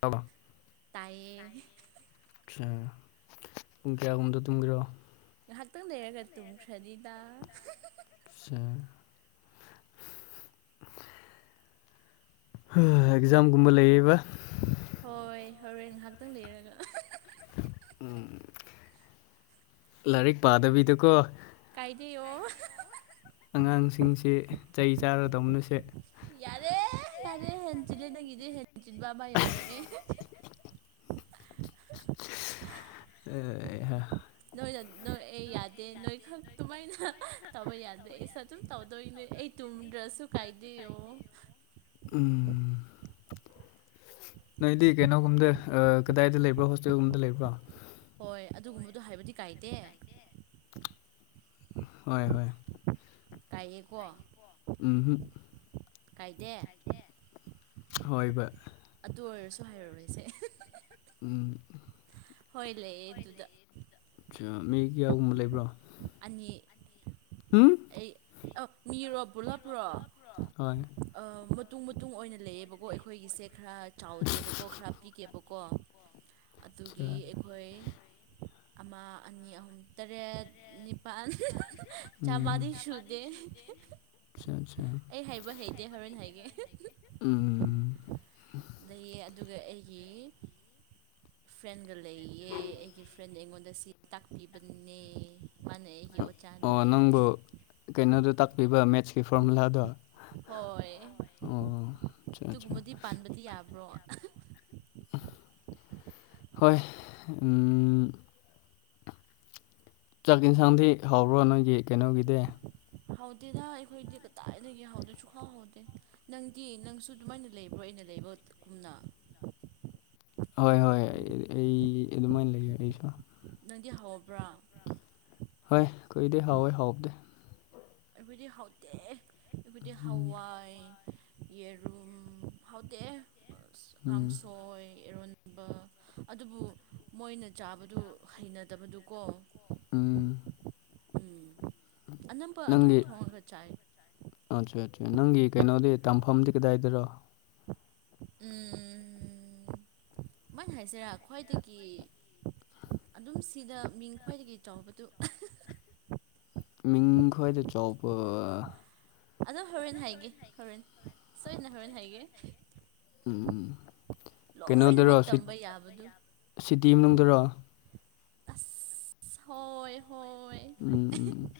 ꯇꯥꯕ꯭ꯔ ꯅꯥꯏꯌꯦ ꯁꯦꯝ ꯄꯨꯡ ꯀꯌꯥꯒꯨꯝꯗ ꯇꯨꯝꯒꯦꯔꯣ ꯉꯥꯍꯥꯛꯇꯪ ꯂꯩꯔꯒ ꯇꯨꯝꯈ꯭ꯔꯅꯤꯗ ꯁꯦ ꯍꯥ ꯑꯦꯛꯖꯥꯝꯒꯨꯝꯕ ꯂꯩꯌꯦꯕ ꯍꯣꯏ ꯍꯣꯔꯦꯟ ꯉꯥꯍꯥꯛꯇꯪ ꯂꯩꯔꯒ ꯎꯝ ꯂꯥꯏꯔꯤꯛ ꯄꯥꯗꯕꯤꯗꯀꯣ ꯀꯥꯏꯗꯩꯑꯣ ꯑꯉꯥꯡꯁꯤꯡꯁꯦ ꯆꯩ ꯆꯥꯔꯗꯧꯅꯁꯦ ꯌꯥꯔꯦ ꯌꯥꯔꯦ ꯍꯦꯟꯖꯤꯜꯂꯦ ꯅꯪ ꯒꯤꯗꯤ ꯍꯦꯟꯖꯤꯟꯕ ꯑꯃ ꯌꯥꯎꯔꯑꯦ ꯑꯦꯍꯥ ꯅꯣꯏꯅ ꯅꯣꯛꯑꯦ ꯌꯥꯗꯦ ꯅꯣꯏꯈꯛ ꯗꯨꯨꯃꯥꯏꯅ ꯇꯧꯕ ꯌꯥꯗꯦ ꯁꯠ ꯑꯗꯨꯝ ꯇꯧꯗꯣꯏꯅꯦ ꯑꯩ ꯇꯨꯝꯗ꯭ꯔꯁꯨ ꯀꯥꯏꯗꯦꯌꯣ ꯎꯝ ꯅꯣꯏꯗꯤ ꯀꯩꯅꯣꯒꯨꯝꯗ ꯑ ꯀꯗꯥꯏꯗ ꯂꯩꯕ꯭ꯔꯣ ꯍꯣꯁꯇꯦꯜꯒꯨꯝꯗ ꯂꯩꯕ꯭ꯔꯣ ꯍꯣꯏ ꯑꯗꯨꯒꯨꯝꯕꯗꯣ ꯍꯥꯏꯕꯗꯤ ꯀꯥꯏꯗꯦ ꯍꯣꯏ ꯍꯣꯏ ꯇꯥꯏꯌꯦꯀꯣ ꯎꯝ ꯍꯨꯝ ꯀꯥꯏꯗꯦ ꯍꯣꯏꯕ ꯑꯗꯨ ꯑꯣꯏꯔꯁꯨ ꯍꯥꯏꯔꯔꯣꯏꯁꯦ ꯎꯝ ꯍꯣꯏ ꯂꯩꯌꯦ ꯍꯣꯢ ꯑꯗꯨꯗ ꯂꯩꯌꯦ ꯃꯤ ꯀꯌꯥꯒꯨꯝꯕ ꯂꯩꯕ꯭ꯔꯣ ꯑꯅꯤ ꯎꯝ ꯑꯩ ꯑ ꯃꯤꯔꯣ ꯄꯨꯂꯞꯔꯣ ꯍꯣꯏ ꯑ ꯃꯇꯨꯡ ꯃꯇꯨꯡ ꯑꯣꯏꯅ ꯂꯩꯌꯦꯕꯀꯣ ꯑꯩꯈꯣꯏꯒꯤꯁꯦ ꯈꯔ ꯆꯥꯎꯗꯦꯕꯀꯣ ꯈꯔ ꯄꯤꯒꯦꯕ ꯀꯣ ꯑꯆꯥ ꯑꯗꯨꯒꯤ ꯑꯩꯈꯣꯏ ꯑꯃ ꯑꯅꯤ ꯑꯍꯨꯝ ꯇꯔꯦꯠ ꯅꯤꯄꯥꯜ ꯆꯥꯝꯃꯗꯤ ꯁꯨꯗꯦ ꯆꯥ ꯆꯥ ꯑꯩ ꯍꯥꯏꯕ ꯍꯩꯇꯦ ꯍꯣꯔꯦꯟ ꯍꯥꯏꯒꯦ ꯎꯝ ꯂꯩꯌꯦ ꯑꯗꯨꯒ ꯑꯩꯒꯤ ꯐ꯭ꯔꯦꯟꯒ ꯂꯩꯌꯦ ꯑꯩꯒꯤ ꯐ꯭ꯔꯦꯟꯗ ꯑꯩꯉꯣꯟꯗ ꯁꯤ ꯇꯥꯛꯄꯤꯕꯅꯦ ꯃꯥꯅ ꯑꯩ ꯑꯣ ꯅꯪꯕꯨ ꯀꯩꯅꯣꯗꯣ ꯇꯥꯛꯄꯤꯕ ꯃꯦꯠꯁꯀꯤ ꯐꯣꯔꯃꯨꯂꯥꯗꯣ ꯍꯣꯏ ꯑꯣ ꯑꯠꯆꯥ ꯑꯠꯆꯥ ꯑꯗꯨꯒꯨꯝꯕꯗꯤ ꯄꯥꯟꯕꯗꯤ ꯌꯥꯕ꯭ꯔꯣ ꯍꯣꯏ ꯎꯝ ꯆꯥꯛ ꯌꯦꯟꯁꯥꯡꯗꯤ ꯍꯥꯎꯕꯔꯣ ꯅꯣꯏꯒꯤ ꯀꯩꯅꯣꯒꯤꯗꯤ ꯍꯥꯎꯗꯦꯗꯥ ꯑꯩꯈꯣꯏꯗꯤ ꯀꯗꯥꯏꯗꯒꯤ ꯍꯥꯎꯗꯦ ꯁꯨꯛꯍꯥꯎ ꯍꯥꯎꯗꯦ ꯅꯪꯗꯤ ꯅꯪꯁꯨ ꯑꯗꯨꯃꯥꯏꯅ ꯂꯩꯕ꯭ꯔꯣ ꯑꯩꯅ ꯂꯩꯕꯒꯨꯝꯅ ꯍꯣꯏ ꯍꯣꯏ ꯑꯩ ꯑꯗꯨꯃꯥꯏꯅ ꯂꯩꯌꯦ ꯑꯩꯁꯨ ꯅꯪꯗꯤ ꯍꯥꯎꯕ꯭ꯔꯥ ꯍꯣꯏ ꯀꯨꯏꯗꯦ ꯍꯥꯎꯋꯦ ꯍꯥꯎꯕꯗꯦ ꯑꯩꯈꯣꯏꯗꯤ ꯍꯥꯎꯇꯦ ꯑꯩꯈꯣꯏꯗꯤ ꯎꯝ ꯍꯋꯥꯏ ꯌꯦꯔꯨꯝ ꯍꯥꯎꯇꯦꯍꯦ ꯎꯝ ꯀꯥꯡꯁꯣꯏ ꯏꯔꯣꯟ ꯕ ꯑꯗꯨꯕꯨ ꯃꯣꯏꯅ ꯆꯥꯕꯗꯨ ꯍꯩꯅꯗꯕꯗꯨꯀꯣ ꯎꯝ ꯎꯝ ꯑꯅꯝꯕ ꯑꯗꯨꯝ ꯅꯪꯒꯤ ꯊꯣꯡꯉꯒ ꯆꯥꯏ [unintelligible] ꯅꯪꯒꯤ ꯀꯩꯅꯣꯗꯤ ꯇꯝꯐꯝꯗꯤ ꯀꯗꯥꯏꯗꯔꯣ ꯎꯝ ꯃꯥꯏꯟ ꯍꯥꯏꯁꯤꯔꯥ ꯈ꯭ꯋꯥꯏꯗꯒꯤ ꯑꯗꯨꯝ ꯁꯤꯗ ꯃꯤꯡ ꯈ꯭ꯋꯥꯏꯗꯒꯤ ꯆꯥꯎꯕꯗꯨ ꯃꯤꯡ ꯈ꯭ꯋꯥꯏꯗꯩ ꯆꯥꯎꯕ ꯑꯗꯨ ꯍꯣꯔꯦꯟ ꯍꯥꯏꯒꯦ ꯍꯣꯔꯦꯟ ꯁꯣꯏꯗꯅ ꯍꯣꯔꯦꯟ ꯍꯥꯏꯒꯦ ꯎꯝ ꯎꯝ ꯀꯩꯅꯣꯗꯨꯔꯣ ꯂꯣꯏꯅꯃꯛ ꯇꯝꯕ ꯌꯥꯕꯗꯨ ꯁꯤꯇꯤ ꯃꯅꯨꯡꯗꯥꯔꯣ ꯑꯁ ꯍꯣꯏ ꯍꯣꯏ ꯎꯝ ꯎꯝ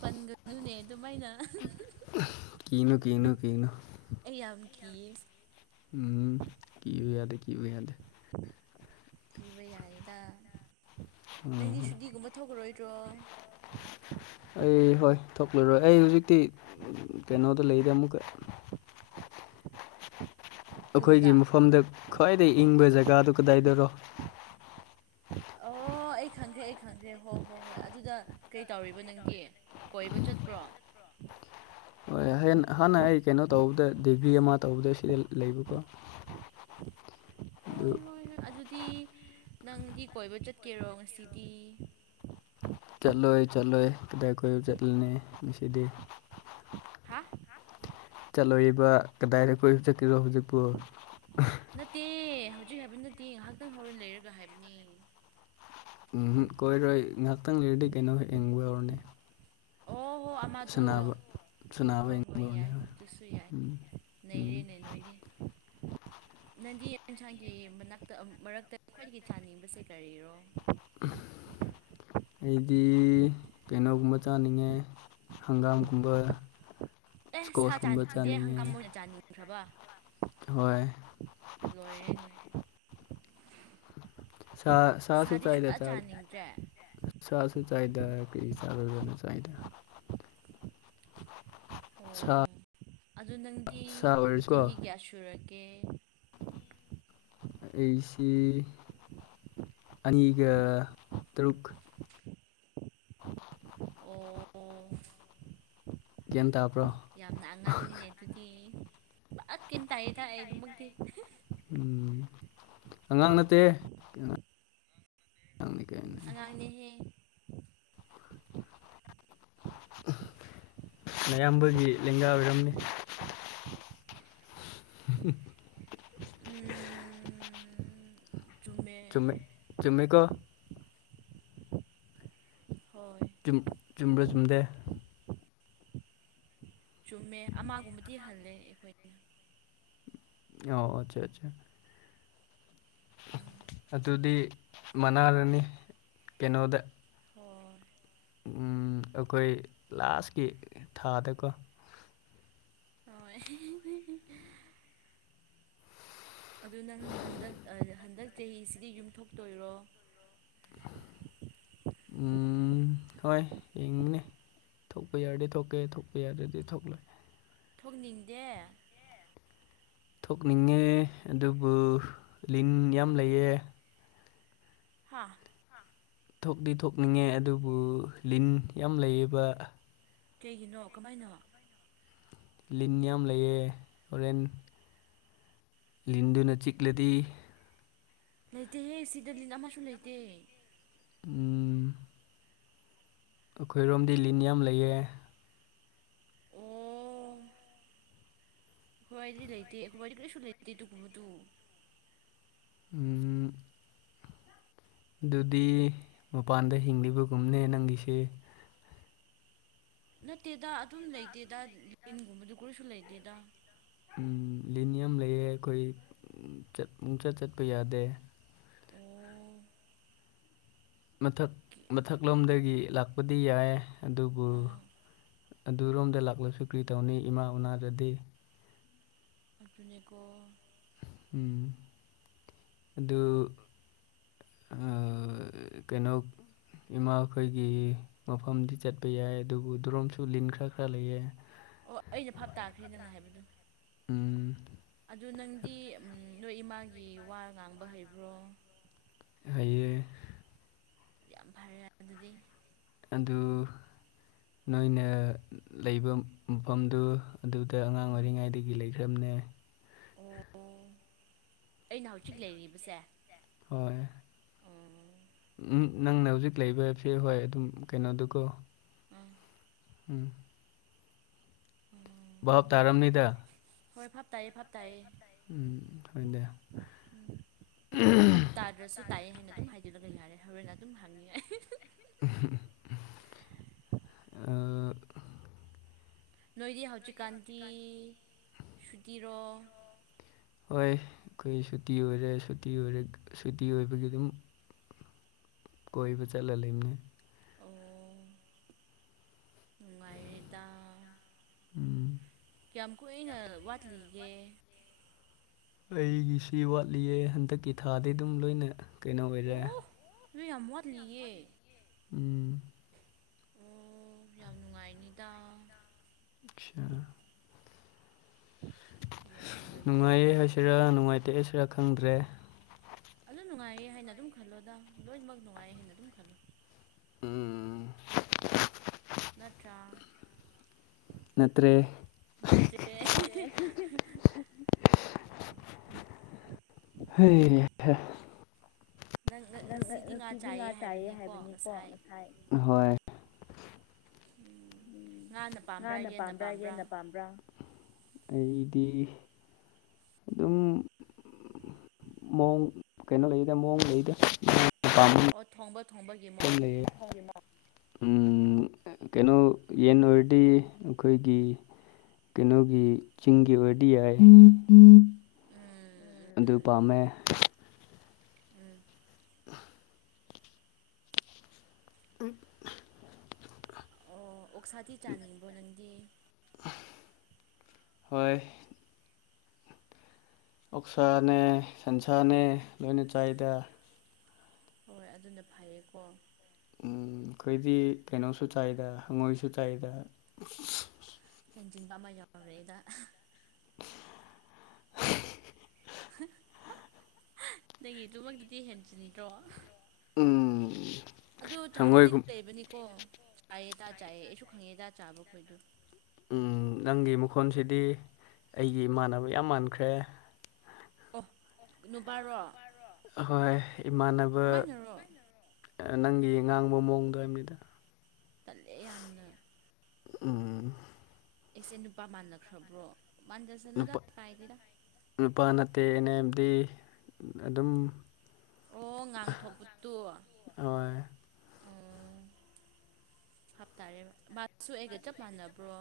ꯄꯟꯒꯅꯨꯅꯦ ꯑꯗꯨꯃꯥꯏꯅ ꯀꯤꯅꯨ ꯀꯤꯅꯨ ꯀꯤꯒꯅꯨ ꯑꯩ ꯌꯥꯝ ꯀꯤꯌꯦ ꯎꯝ ꯀꯤꯕ ꯌꯥꯗꯦ ꯀꯤꯕ ꯌꯥꯗꯦ ꯀꯤꯕ ꯌꯥꯏꯌꯦꯗ ꯎꯝ ꯅꯪꯗꯤ ꯁꯨꯗꯤꯒꯨꯝꯕ ꯊꯣꯛꯈꯥꯔꯣꯏꯗ꯭ꯔꯣ ꯑꯩ ꯍꯣꯏ ꯊꯣꯛꯂꯔꯣꯏ ꯑꯩ ꯍꯨꯖꯤꯛꯇꯤ ꯀꯩꯅꯣꯗ ꯂꯩꯗ ꯑꯃꯨꯛꯀꯥ ꯑꯈꯣꯏꯒꯤ ꯌꯨꯝꯗ ꯃꯐꯝꯗ ꯈ꯭ꯋꯥꯏꯗꯒꯤ ꯏꯪꯕ ꯖꯒꯥꯗꯨ ꯀꯗꯥꯏꯗꯔꯣ ꯑꯣ ꯑꯩ ꯈꯪꯈ꯭ꯔꯦ ꯑꯩ ꯈꯪꯈ꯭ꯔꯦ ꯍꯣꯏ ꯍꯣꯏ ꯍꯣꯏ ꯑꯗꯨꯗ ꯀꯩ ꯇꯧꯔꯤꯕ ꯅꯪꯒꯤ ꯀꯣꯏꯕ ꯆꯠꯄ꯭ꯔꯣ [unintelligible] ꯑꯍꯥꯟꯅ ꯑꯩ ꯀꯩꯅꯣ ꯇꯧꯕꯗ ꯗꯤꯒ꯭ꯔꯤ ꯑꯃ ꯇꯧꯕꯗ ꯁꯤꯗ ꯂꯩꯕꯀꯣ ꯍꯣꯏ ꯑꯗꯨ ꯍꯣꯏ ꯍꯣꯏ ꯑꯗꯨꯗꯤ ꯅꯪꯗꯤ ꯀꯣꯏꯕ ꯆꯠꯀꯦꯔꯣ ꯉꯁꯤꯗꯤ ꯆꯠꯂꯣꯏ ꯆꯠꯂꯣꯏ ꯀꯗꯥꯏ ꯀꯣꯏꯕ ꯆꯠꯂꯨꯅꯤ ꯉꯁꯤꯗꯤ ꯍꯥ ꯆꯠꯂꯣꯏꯕ ꯀꯗꯥꯏꯗ ꯀꯣꯏꯕ ꯆꯠꯀꯦꯔꯣ ꯍꯨꯖꯤꯛꯄꯨ ꯅꯠꯇꯦ ꯍꯧꯖꯤꯛ ꯍꯥꯏꯕ ꯅꯠꯇꯦ ꯉꯥꯏꯍꯥꯛꯇꯪ ꯍꯧꯔꯦꯟ ꯂꯩꯔꯒ ꯍꯥꯏꯕꯅꯦ ꯎꯝꯍꯝ ꯀꯣꯏꯔꯣꯏ ꯉꯥꯏꯍꯥꯛꯇꯪ ꯂꯩꯔꯗꯤ ꯀꯩꯅꯣ ꯍꯦꯛ ꯌꯦꯡꯕ ꯌꯧꯔꯅꯦ ꯑꯣ ꯍꯣ ꯑꯃꯥꯗꯨ ꯁꯥꯟꯅꯕ ꯍꯣ ꯌꯦꯡꯕ ꯍꯣꯏ ꯍꯧꯔꯅꯤ ꯌꯥꯏ ꯑꯗꯨꯁꯨ ꯌꯥꯏ ꯎꯝ ꯎꯝ ꯅꯩꯔꯦꯅꯦ ꯅꯣꯏꯗꯤ ꯅꯪꯗꯤ ꯌꯦꯟꯁꯥꯡꯒꯤ ꯃꯅꯥꯛꯇꯥ ꯃꯔꯛꯇꯥ ꯈ꯭ꯋꯥꯏꯗꯒꯤ ꯆꯥꯅꯤꯡꯕꯁꯦ ꯀꯔꯤꯔꯣ ꯑꯩꯗꯤ ꯀꯩꯅꯣꯒꯨꯝꯕ ꯆꯥꯅꯤꯡꯉꯦ ꯍꯪꯒꯥꯝꯒꯨꯝꯕ ꯏꯁꯀꯣꯁꯀꯨꯝꯕ ꯆꯥꯅꯤꯡꯉꯦ ꯈ꯭ꯔꯥꯕ ꯍꯣꯏ ꯂꯣꯏꯔꯦꯅꯦ ꯁꯥ ꯁꯥꯁꯨ ꯁꯥꯗꯤ ꯆꯥꯏꯗ ꯁꯨꯡꯆꯥ ꯆꯥꯕ ꯆꯥꯅꯤꯡꯗ꯭ꯔꯦ ꯁꯥꯁꯨ ꯆꯥꯏꯗꯥ ꯀꯔꯤꯒꯤ [unintelligible] ꯆꯥꯏꯗ ꯑꯣ ꯁꯥ ꯑꯗꯨ ꯅꯪꯗꯤ ꯁꯥ ꯑꯣꯏꯔꯁꯨꯀꯣ ꯆꯍꯤ ꯀꯌꯥ ꯁꯨꯔꯀꯦ ꯑꯩꯁꯤ ꯑꯅꯤꯒ ꯇꯔꯨꯛ ꯑꯣ [inaudible] ꯒꯌꯥꯟ ꯇꯕ꯭ꯔꯣ ꯌꯥꯝꯅ ꯑꯉꯥꯡꯅꯤꯅꯦ ꯑꯗꯨꯗꯤ [unintelligible] ꯎꯝ ꯑꯉꯥꯡ ꯅꯠꯇꯦ ꯑꯉꯥꯡꯅꯤ ꯀꯩꯅꯣ ꯑꯉꯥꯡꯅꯦꯍꯦ ꯅꯌꯥꯝꯕꯒꯤ ꯂꯦꯡꯒꯥ ꯑꯣꯏꯔꯝꯃꯤ [unintelligible] ꯎꯝ ꯆꯨꯝꯃꯦ [unintelligible] ꯆꯨꯝꯃꯦꯀꯣ ꯍꯣꯏ [unintelligible] ꯆꯨꯝꯕ꯭ꯔꯥ ꯆꯨꯝꯗꯦ ꯆꯨꯝꯃꯦ ꯑꯃꯒꯨꯝꯕꯗꯤ ꯍꯜꯂꯦ ꯑꯩꯈꯣꯏ ꯑꯣ ꯑꯠꯆꯥ ꯑꯆꯥ ꯎꯝ ꯑꯗꯨꯗꯤ ꯃꯅꯥꯔꯅꯤ ꯀꯩꯅꯣꯗ ꯍꯣꯏ ꯑꯩꯈꯣꯏ ꯂꯥꯁꯀꯤ ꯊꯥꯗꯀꯣ ꯍꯣꯏ ꯑꯗꯨ ꯅꯪ ꯍꯟꯗꯛ ꯍꯟꯗꯛ ꯆꯍꯤꯁꯤꯗꯤ ꯌꯨꯝ ꯊꯣꯛꯇꯣꯏꯔꯣ [inaudible] ꯎꯝ ꯎꯝ ꯍꯣꯏ ꯌꯦꯡꯅꯤ ꯊꯣꯛꯄ ꯌꯥꯔꯗꯤ ꯊꯣꯛꯀꯦ ꯊꯣꯛꯄ ꯌꯥꯗꯔꯗꯤ ꯊꯣꯛꯂꯣꯏ ꯊꯣꯛꯅꯤꯡꯗꯦ ꯊꯣꯛꯅꯤꯡꯉꯦ ꯑꯗꯨꯕꯨ ꯂꯤꯟ ꯌꯥꯝ ꯂꯩꯌꯦ ꯍꯥꯥ ꯊꯣꯛꯇꯤ ꯊꯣꯛꯅꯤꯡꯉꯦ ꯑꯗꯨꯕꯨ ꯂꯤꯟ ꯌꯥꯝ ꯂꯩꯌꯦꯕ ꯀꯩꯒꯤꯅꯣ ꯀꯃꯥꯏꯅ ꯂꯤꯟ ꯌꯥꯝ ꯂꯩꯌꯦ ꯍꯣꯔꯦꯟ ꯂꯤꯟꯗꯨꯅ ꯆꯤꯛꯂꯗꯤ ꯂꯩꯇꯦꯍꯦ ꯁꯤꯗ ꯂꯤꯟ ꯑꯃꯁꯨ ꯂꯩꯇꯦ ꯎꯝ ꯑꯩꯈꯣꯏꯔꯣꯝꯗꯤ ꯂꯤꯟ ꯌꯥꯝ ꯂꯩꯌꯦ ꯑꯣ ꯑꯈꯣꯏꯗꯤ ꯂꯩꯇꯦ ꯑꯥꯈꯣꯏꯗꯤ ꯀꯔꯤꯁꯨ ꯂꯩꯇꯦ ꯑꯥꯗꯨꯀꯨꯝꯕꯗꯨ ꯎꯝ ꯑꯗꯨꯗꯤ ꯃꯄꯥꯟꯗ ꯍꯤꯡꯂꯤꯕꯒꯨꯝꯅꯦ ꯅꯪꯒꯤꯁꯦ ꯅꯠꯇꯦꯗ ꯑꯗꯨꯝ ꯂꯩꯇꯦꯗ ꯂꯤꯟꯒꯨꯝꯕꯗꯨ ꯀꯔꯤꯁꯨ ꯂꯩꯇꯦꯗ ꯂꯤꯅꯤꯌꯝ ꯂꯩꯌꯦ ꯑꯩꯈꯣꯏ ꯆꯠ ꯄꯨꯡꯆꯠ ꯆꯠꯄ ꯌꯥꯗꯦ ꯑꯣ ꯃꯊꯛ ꯃꯊꯛꯂꯣꯝꯗꯒꯤ ꯂꯥꯛꯄꯗꯤ ꯌꯥꯏ ꯑꯗꯨꯕꯨ꯫ ꯑꯥ ꯑꯗꯨꯔꯣꯝꯗ ꯂꯥꯛꯂꯁꯨ ꯀ꯭ꯔꯤ ꯇꯧꯅꯤ ꯏꯃꯥ ꯎꯅꯥꯗꯔꯗꯤ꯫ ꯑꯗꯨꯅꯦꯀꫭ꯫ ꯎꯝ ꯑꯗꯨ꯫ ꯑꯥ, ꯫ [inaudible] ꯀꯩꯅꯣ ꯏꯃꯥꯈꯣꯏꯒꯤ꯫ ꯃꯐꯝꯗꯤ ꯆꯠꯄ ꯌꯥꯏ ꯑꯗꯨꯕꯨ ꯗ꯭ꯔꯣꯝꯁꯨ ꯂꯤꯟ ꯈꯔ ꯈꯔ ꯂꯩꯑꯦ꯫ ꯑꯣ ꯑꯩꯩꯅ ꯚꯥꯞ ꯇꯥꯈ꯭ꯔꯦ ꯅꯪꯅ ꯍꯥꯏꯕꯗꯨ꯫ ꯎꯝ꯫ ꯑꯗꯨ ꯅꯪꯗꯤ ꯅꯣꯏ ꯏꯃꯥꯒꯤ ꯋꯥ ꯉꯥꯡꯕ ꯍꯩꯕ꯭ꯔꯣ꯫ ꯍꯩꯌꯦ꯫ ꯌꯥꯝ ꯐꯔꯦ ꯑꯗꯨꯗꯤ꯫ ꯑꯗꯨ ꯅꯣꯏꯅ ꯂꯩꯕ ꯃꯐꯝꯗꯨ꯫ ꯑꯗꯨꯗ ꯑꯉꯥꯡ ꯎꯝ ꯑꯣꯏꯔꯤꯉꯩꯗꯒꯤ ꯂꯩꯈ꯭ꯔꯝꯅ‌ꯦ꯫ ꯑꯣ ꯑꯩꯅ ꯍꯧꯖꯤꯛ ꯂꯩꯔꯤꯕꯁꯦ꯫ ꯍꯣꯏ꯫ ꯎꯝ꯫ ꯅꯪꯅ ꯍꯧꯖꯤꯛ ꯂꯩꯕꯁꯦ ꯍꯣꯏ ꯑꯗꯨꯝ ꯀꯩꯅꯣꯗꯨꯀꯣ꯫ ꯎꯝ꯫ ꯎꯝ꯫ ꯎꯝ꯫ ꯚꯥꯞ ꯇꯥꯔꯝꯅꯤꯗ꯫ ꯍꯣꯏ ꯕꯥꯞ ꯇꯥꯏꯌꯦ ꯕꯥꯞ ꯇꯥꯏꯌꯦ꯫ ꯎꯝ ꯍꯣꯏꯅꯦ꯫ ꯫ [inaudible] ꯚꯥꯞ ꯇꯥꯗ꯭ꯔꯁꯨ ꯇꯥꯏꯑꯦ ꯍꯥꯏꯅ ꯑꯗꯨꯝ ꯍꯥꯏꯖꯤꯜꯂꯒ ꯌꯥꯔꯦ ꯍꯣꯔꯦꯟ ꯑꯗꯨꯝ ꯍꯪꯅꯤꯡꯉꯥꯏ꯫ ꯑꯥ꯫ ꯅꯣꯏꯗꯤ ꯍꯧꯎꯖꯤꯛ ꯀꯥꯟꯗꯤ ꯁꯨꯇꯤꯔꯣ꯫ ꯍꯣꯏ ꯑꯈꯣꯏ ꯁꯨꯇꯤ ꯑꯣꯏꯔꯦ ꯁꯨꯇꯤ ꯑꯣꯏꯔꯦ ꯁꯨꯇꯤ ꯑꯣꯏꯕꯒꯤ ꯑꯗꯨꯝ꯫ ꯀꯣꯏꯕ ꯆꯠꯂ ꯂꯩꯌꯦ ꯑꯣ ꯅꯨꯡꯉꯥꯏꯔꯦꯗ꯫ ꯎꯝ꯫ ꯀꯌꯥꯝ ꯀꯨꯏꯅ ꯋꯥꯠꯂꯤꯒꯦ꯫ ꯑꯩꯒꯤꯁꯤ ꯋꯥꯠꯂꯤꯌꯦ ꯍꯟꯗꯛꯀꯤ ꯊꯥꯗꯤ ꯑꯗꯨꯝ ꯂꯣꯏꯅ ꯀꯩꯅꯣ ꯑꯣꯏꯔꯦ꯫ ꯅꫭꯏ ꯌꯥꯝ ꯌꯥꯠꯂꯤꯌ‌ꯦ꯫ ꯎꯝ꯫ ꯑꯣ ꯌꯥꯝ ꯅꯨꯡꯉꯥꯏꯅꯤꯗ꯫ ꯈꯤꯌꯥ꯫ [unintelligible] ꯌꯥꯝꯅ ꯅꯨꯡꯉꯥꯏꯌꯦ ꯂꯩꯕ ꯍꯥꯏꯁꯤꯔꯥ ꯅꯨꯡꯉꯥꯏꯇꯦ ꯍꯥꯏꯁꯤꯔꯥ ꯈꯪꯗ‌ꯦ꯫ ꯑꯗꯨ ꯅꯨꯡꯉꯥꯏꯌꯦ ꯍꯥꯏꯅ ꯑꯗꯨꯝ ꯈꯜꯂꯣꯗ ꯂꯣꯏꯅꯃꯛ ꯅꯨꯡꯉꯥꯏꯌꯦ ꯍꯥꯏꯅ ꯑꯗꯨꯝ ꯈꯜꯂꯣ꯫ ꯎꯝ꯫ ꯅꯠꯇ꯭ꯔꯥ ꯅꯠꯇ꯭ꯔꯦ ꯅꯠꯇ‌ꯦ꯫ ꯫ [unintelligible] ꯍꯩ ꯍꯥ꯫ ꯅꯪ ꯉꯁꯤꯗꯤ ꯉꯥ ꯆꯥꯏꯌꯦ ꯍꯥꯏꯕꯅꯤꯀꯣ ꯉꯁꯥꯏ ꯍꫭꯏ꯫ ꯎꯝ ꯉꯥꯅ ꯄꯥꯝꯕ꯭ꯔꯥ ꯌꯦꯟꯅ ꯄꯥꯝꯕ꯭ꯔꯥ꯫ ꯑꯩꯗꯤ ꯑꯗꯨꯝ꯫ ꯃꯑꯣꯡ ꯀꯩꯅꯣ ꯂꯩꯗ ꯃꯑꯣꯡ ꯂꯩꯗ꯫ ꯑꯣ ꯊꯣꯡꯕ ꯃꯇꯝ ꯊꯣꯡꯕꯒꯤꯃꯣꯡ꯫ ꯂꯩꯌꯦ ꯎꯝ ꯀꯩꯅꯣ ꯌꯦꯟ ꯑꯣꯏꯔꯗꯤ꯫ ꯑꯩꯈꯣꯏꯒꯤ ꯀꯩꯅꯣꯒꯤ ꯆꯤꯡꯒꯤ ꯑꯣꯏꯔꯗꯤ ꯌꯥꯏ ꯎꯝ ꯎꯝ ꯑꯗꯨ ꯎꯝ ꯄꯥꯝꯃꯦ ꯎꯝ [inaudible] ꯑꯣ ꯑꯣꯛꯁꯥꯗꯤ ꯆꯥꯅꯤꯡꯕ꯭ꯔꯣ ꯅꯪꯗꯤ ꯍꯣꯏ ꯑꯣꯛꯁꯥꯅꯦ ꯁꯟꯁꯥꯅꯦ ꯂꯣꯏꯅ ꯆꯥꯏꯗ ꯍꯣꯏ ꯑꯗꯨꯅ ꯐꯩꯌꯦꯀꯣ ꯎꯝ ꯈꯣꯏꯗꯤ ꯀꯩꯅꯣꯁꯨ ꯆꯥꯏꯗ ꯍꯪꯉꯣꯏꯁꯨ ꯆꯥꯏꯗ ꯍꯦꯟꯖꯤꯟꯕ ꯑꯃ ꯌꯥꯎꯔꯦꯗ ꯅꯪꯒꯤ ꯑꯗꯨꯃꯛꯇꯨꯗꯤ ꯍꯦꯟꯖꯤꯟꯗ꯭ꯔꯣ ꯎꯝ ꯑꯗꯣ ꯆꯥꯕꯗꯤ ꯍꯪꯉꯣꯏꯒꯨꯝ ꯂꯩꯕꯅꯤꯀꯣ ꯆꯥꯏꯌꯦꯗ ꯆꯥꯏꯌꯦ ꯑꯩꯁꯨ ꯈꯪꯉꯦꯗꯥ ꯆꯥꯕꯈꯣꯏꯗꯨ ꯎꯝ ꯅꯪꯒꯤ ꯃꯈꯣꯟꯁꯤꯗꯤ ꯑꯩꯒꯤ ꯏꯃꯥꯟꯅꯕ ꯌꯥꯝ ꯃꯥꯟꯈ꯭ꯔꯦ ꯑꯣ ꯅꯨꯕꯥꯔꯣ ꯑꯍꯣꯏ ꯏꯃꯥꯟꯅꯕ ꯀꯃꯥꯏꯅꯔꯣ ꯅꯪꯒꯤ ꯉꯥꯡꯕ ꯃꯑꯣꯡꯗꯣ ꯍꯥꯏꯝꯅꯤꯗ ꯇꯜꯂꯦ ꯌꯥꯝꯅ ꯎꯝ ꯑꯦꯁꯦ ꯅꯨꯄꯥ ꯃꯥꯟꯅꯈ꯭ꯔꯕ꯭ꯔꯣ ꯃꯥꯟꯖꯁꯅꯨꯗ ꯅꯨꯄꯥ ꯀꯥꯏꯗꯦꯗꯥ ꯅꯨꯄꯥ ꯅꯠꯇꯦ ꯑꯩꯅꯥ ꯍꯥꯏꯕꯗꯤ ꯑꯗꯨꯝ ꯑꯣ ꯉꯥꯡꯊꯣꯛꯄꯗꯨ ꯍꯣꯏ ꯑꯣ ꯚꯥꯞ ꯇꯥꯔꯦꯕ ꯃꯥꯁꯨ ꯑꯩꯒ ꯆꯞ ꯃꯥꯟꯅꯕ꯭ꯔꯣ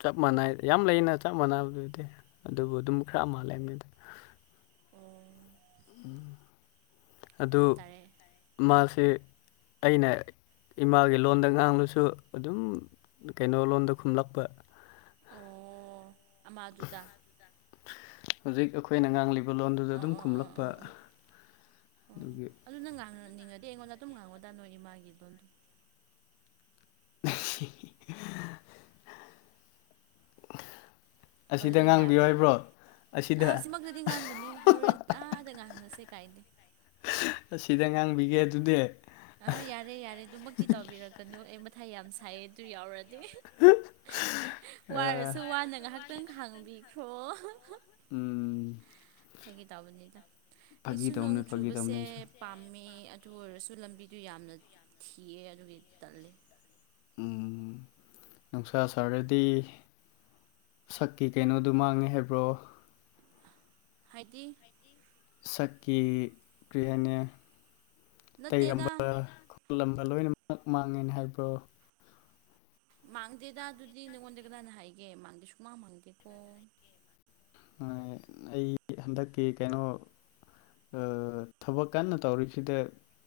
ꯆꯞ ꯃꯥꯟꯅꯩ ꯌꯥꯝ ꯂꯩꯅ ꯆꯞ ꯃꯥꯟꯅꯕꯗꯨꯗꯤ ꯑꯗꯨꯕꯨ ꯑꯗꯨꯝ ꯈꯔ ꯃꯥꯜꯂꯦ ꯍꯥꯏꯕꯅꯤꯗ ꯑꯣ ꯑꯗꯨ ꯚꯥꯞ ꯇꯥꯔꯦ ꯃꯥꯁꯦ ꯑꯩꯅ ꯏꯃꯥꯒꯤ ꯂꯣꯟꯗ ꯉꯥꯡꯂꯁꯨ ꯑꯗꯨꯝ ꯀꯩꯅꯣ ꯂꯣꯟꯗ ꯈꯨꯝꯂꯛꯄ ꯑꯣ ꯑꯃꯗꯨꯗ ꯍꯧꯖꯤꯛ ꯑꯈꯣꯏꯅ ꯉꯥꯡꯂꯤꯕ ꯂꯣꯟꯗꯨꯗ ꯑꯣ ꯑꯗꯨꯝ ꯑꯣ ꯑꯣ ꯈꯨꯝꯂꯛꯄ ꯑꯣ ꯑꯣ ꯑꯣ ꯑꯗꯨꯒꯤ ꯑꯗꯨ ꯅꯪ ꯉꯥꯡꯅꯅꯤꯡꯉꯗꯤ ꯑꯩꯉꯣꯟꯗ ꯑꯗꯨꯝ ꯉꯥꯡꯉꯣꯗꯥꯥ ꯅꯣꯏ ꯏꯃꯥꯒꯤ ꯂꯣꯟꯗꯣ [inaudible] ꯑꯁꯤꯗ ꯉꯥꯡꯕꯤꯌꯨ ꯍꯥꯏꯕ꯭ꯔꯣ ꯑꯁꯤꯗ ꯃꯛꯇꯗꯤ ꯉꯥꯡꯒꯅꯨ ꯍꯧꯔꯦꯟ ꯇꯥꯗ ꯉꯥꯡꯅꯁꯦ ꯀꯥꯏꯗꯦ ꯑꯁꯤꯗ ꯉꯥꯡꯕꯤꯒꯦ ꯑꯗꯨꯗꯤ ꯑꯥ ꯌꯥꯔꯦ ꯌꯥꯔꯦ ꯑꯗꯨꯃꯛꯇꯤ ꯇꯧꯕꯤꯔꯛꯀꯅꯨ ꯑꯩ ꯃꯊꯥ ꯌꯥꯝ ꯁꯥꯏꯌꯦ ꯑꯗꯨ ꯌꯥꯎꯔꯗꯤ ꯑꯥ ꯋꯥꯔꯁꯨ ꯋꯥꯅ ꯉꯥꯏꯍꯥꯛꯇꯪ ꯈꯥꯡꯕꯤꯈ꯭ꯔꯣ ꯎꯝ ꯐꯥꯒꯤ ꯇꯧꯕꯅꯤꯗ ꯐꯥꯒꯤ ꯑꯩꯁꯨ ꯅꯣꯡ ꯇꯧꯅꯦ ꯐꯥꯒꯤ ꯇꯧꯅꯦ ꯆꯨꯕꯁꯦ ꯑꯩꯁꯨ ꯄꯥꯝꯃꯦ ꯇꯨ ꯑꯣꯏꯔꯁꯨ ꯂꯝꯕꯤꯗꯨ ꯌꯥꯝꯅ ꯊꯤꯌꯦ ꯑꯗꯨꯒꯤ ꯇꯜꯂꯦ ꯎꯝ ꯅꯨꯡꯁꯥ ꯁꯥꯔꯗꯤ ꯁꯛꯀꯤ ꯀꯩꯅꯣꯗꯨ ꯃꯥꯡꯉꯦ ꯍꯥꯏꯕ꯭ꯔꯣ ꯍꯥꯏꯗꯤ ꯁꯛꯀꯤ ꯀꯔꯤ ꯍꯥꯏꯅꯤ ꯅꯠꯇꯦꯗ ꯇꯩꯔꯝꯕ ꯂꯝꯕ ꯂꯣꯏꯅꯃꯛ ꯃꯥꯡꯉꯦꯅ ꯍꯥꯏꯕ꯭ꯔꯣ ꯃꯥꯡꯗꯦꯗ ꯑꯗꯨꯗꯤ ꯅꯪꯉꯣꯟꯗ ꯀꯅꯥꯅ ꯍꯥꯏꯒꯦ ꯃꯥꯡꯗꯦ ꯁꯨꯡꯃꯥꯡ ꯃꯥꯡꯗꯦꯀꯣ ꯍꯣꯏ ꯑꯩ ꯍꯟꯗꯛꯀꯤ ꯀꯩꯅꯣ ꯑꯥ ꯊꯕꯛ ꯀꯟꯅ ꯇꯧꯔꯤꯕꯁꯤꯗ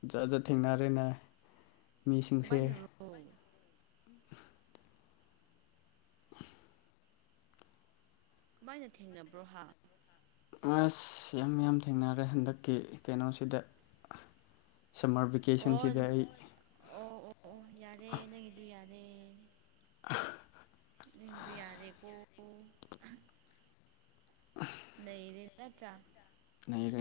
ꯖꯠ ꯖꯥꯠ ꯊꯦꯡꯅꯔꯦꯅ‌ꯦ ꯃꯤꯁꯤꯡꯁꯦ [unintelligible] ꯀꯃꯥꯏꯅ ꯊꯦꯡꯅꯕ꯭ꯔꯣ ꯍꯥ ꯑꯁ ꯌꯥꯝ ꯌꯥꯝ ꯊꯦꯡꯅꯔꯦ ꯍꯟꯗꯛꯀꯤ ꯀꯩꯅꯣꯁꯤꯗ ꯁꯃꯔ ꯕꯤ ꯑꯣ ꯀꯦꯁꯟꯁꯤꯗ ꯑꯩ ꯑꯣ ꯑꯣ ꯑꯣ ꯌꯥꯔꯦ ꯅꯪꯒꯤꯗꯨ ꯌꯥꯔꯦ [unintelligible] ꯅꯪꯒꯤꯗꯣ ꯌꯥꯔꯦꯀꯣ [unintelligible] ꯅꯩꯔꯦ ꯅꯠꯇ꯭ꯔꯥ ꯅꯩꯔꯦ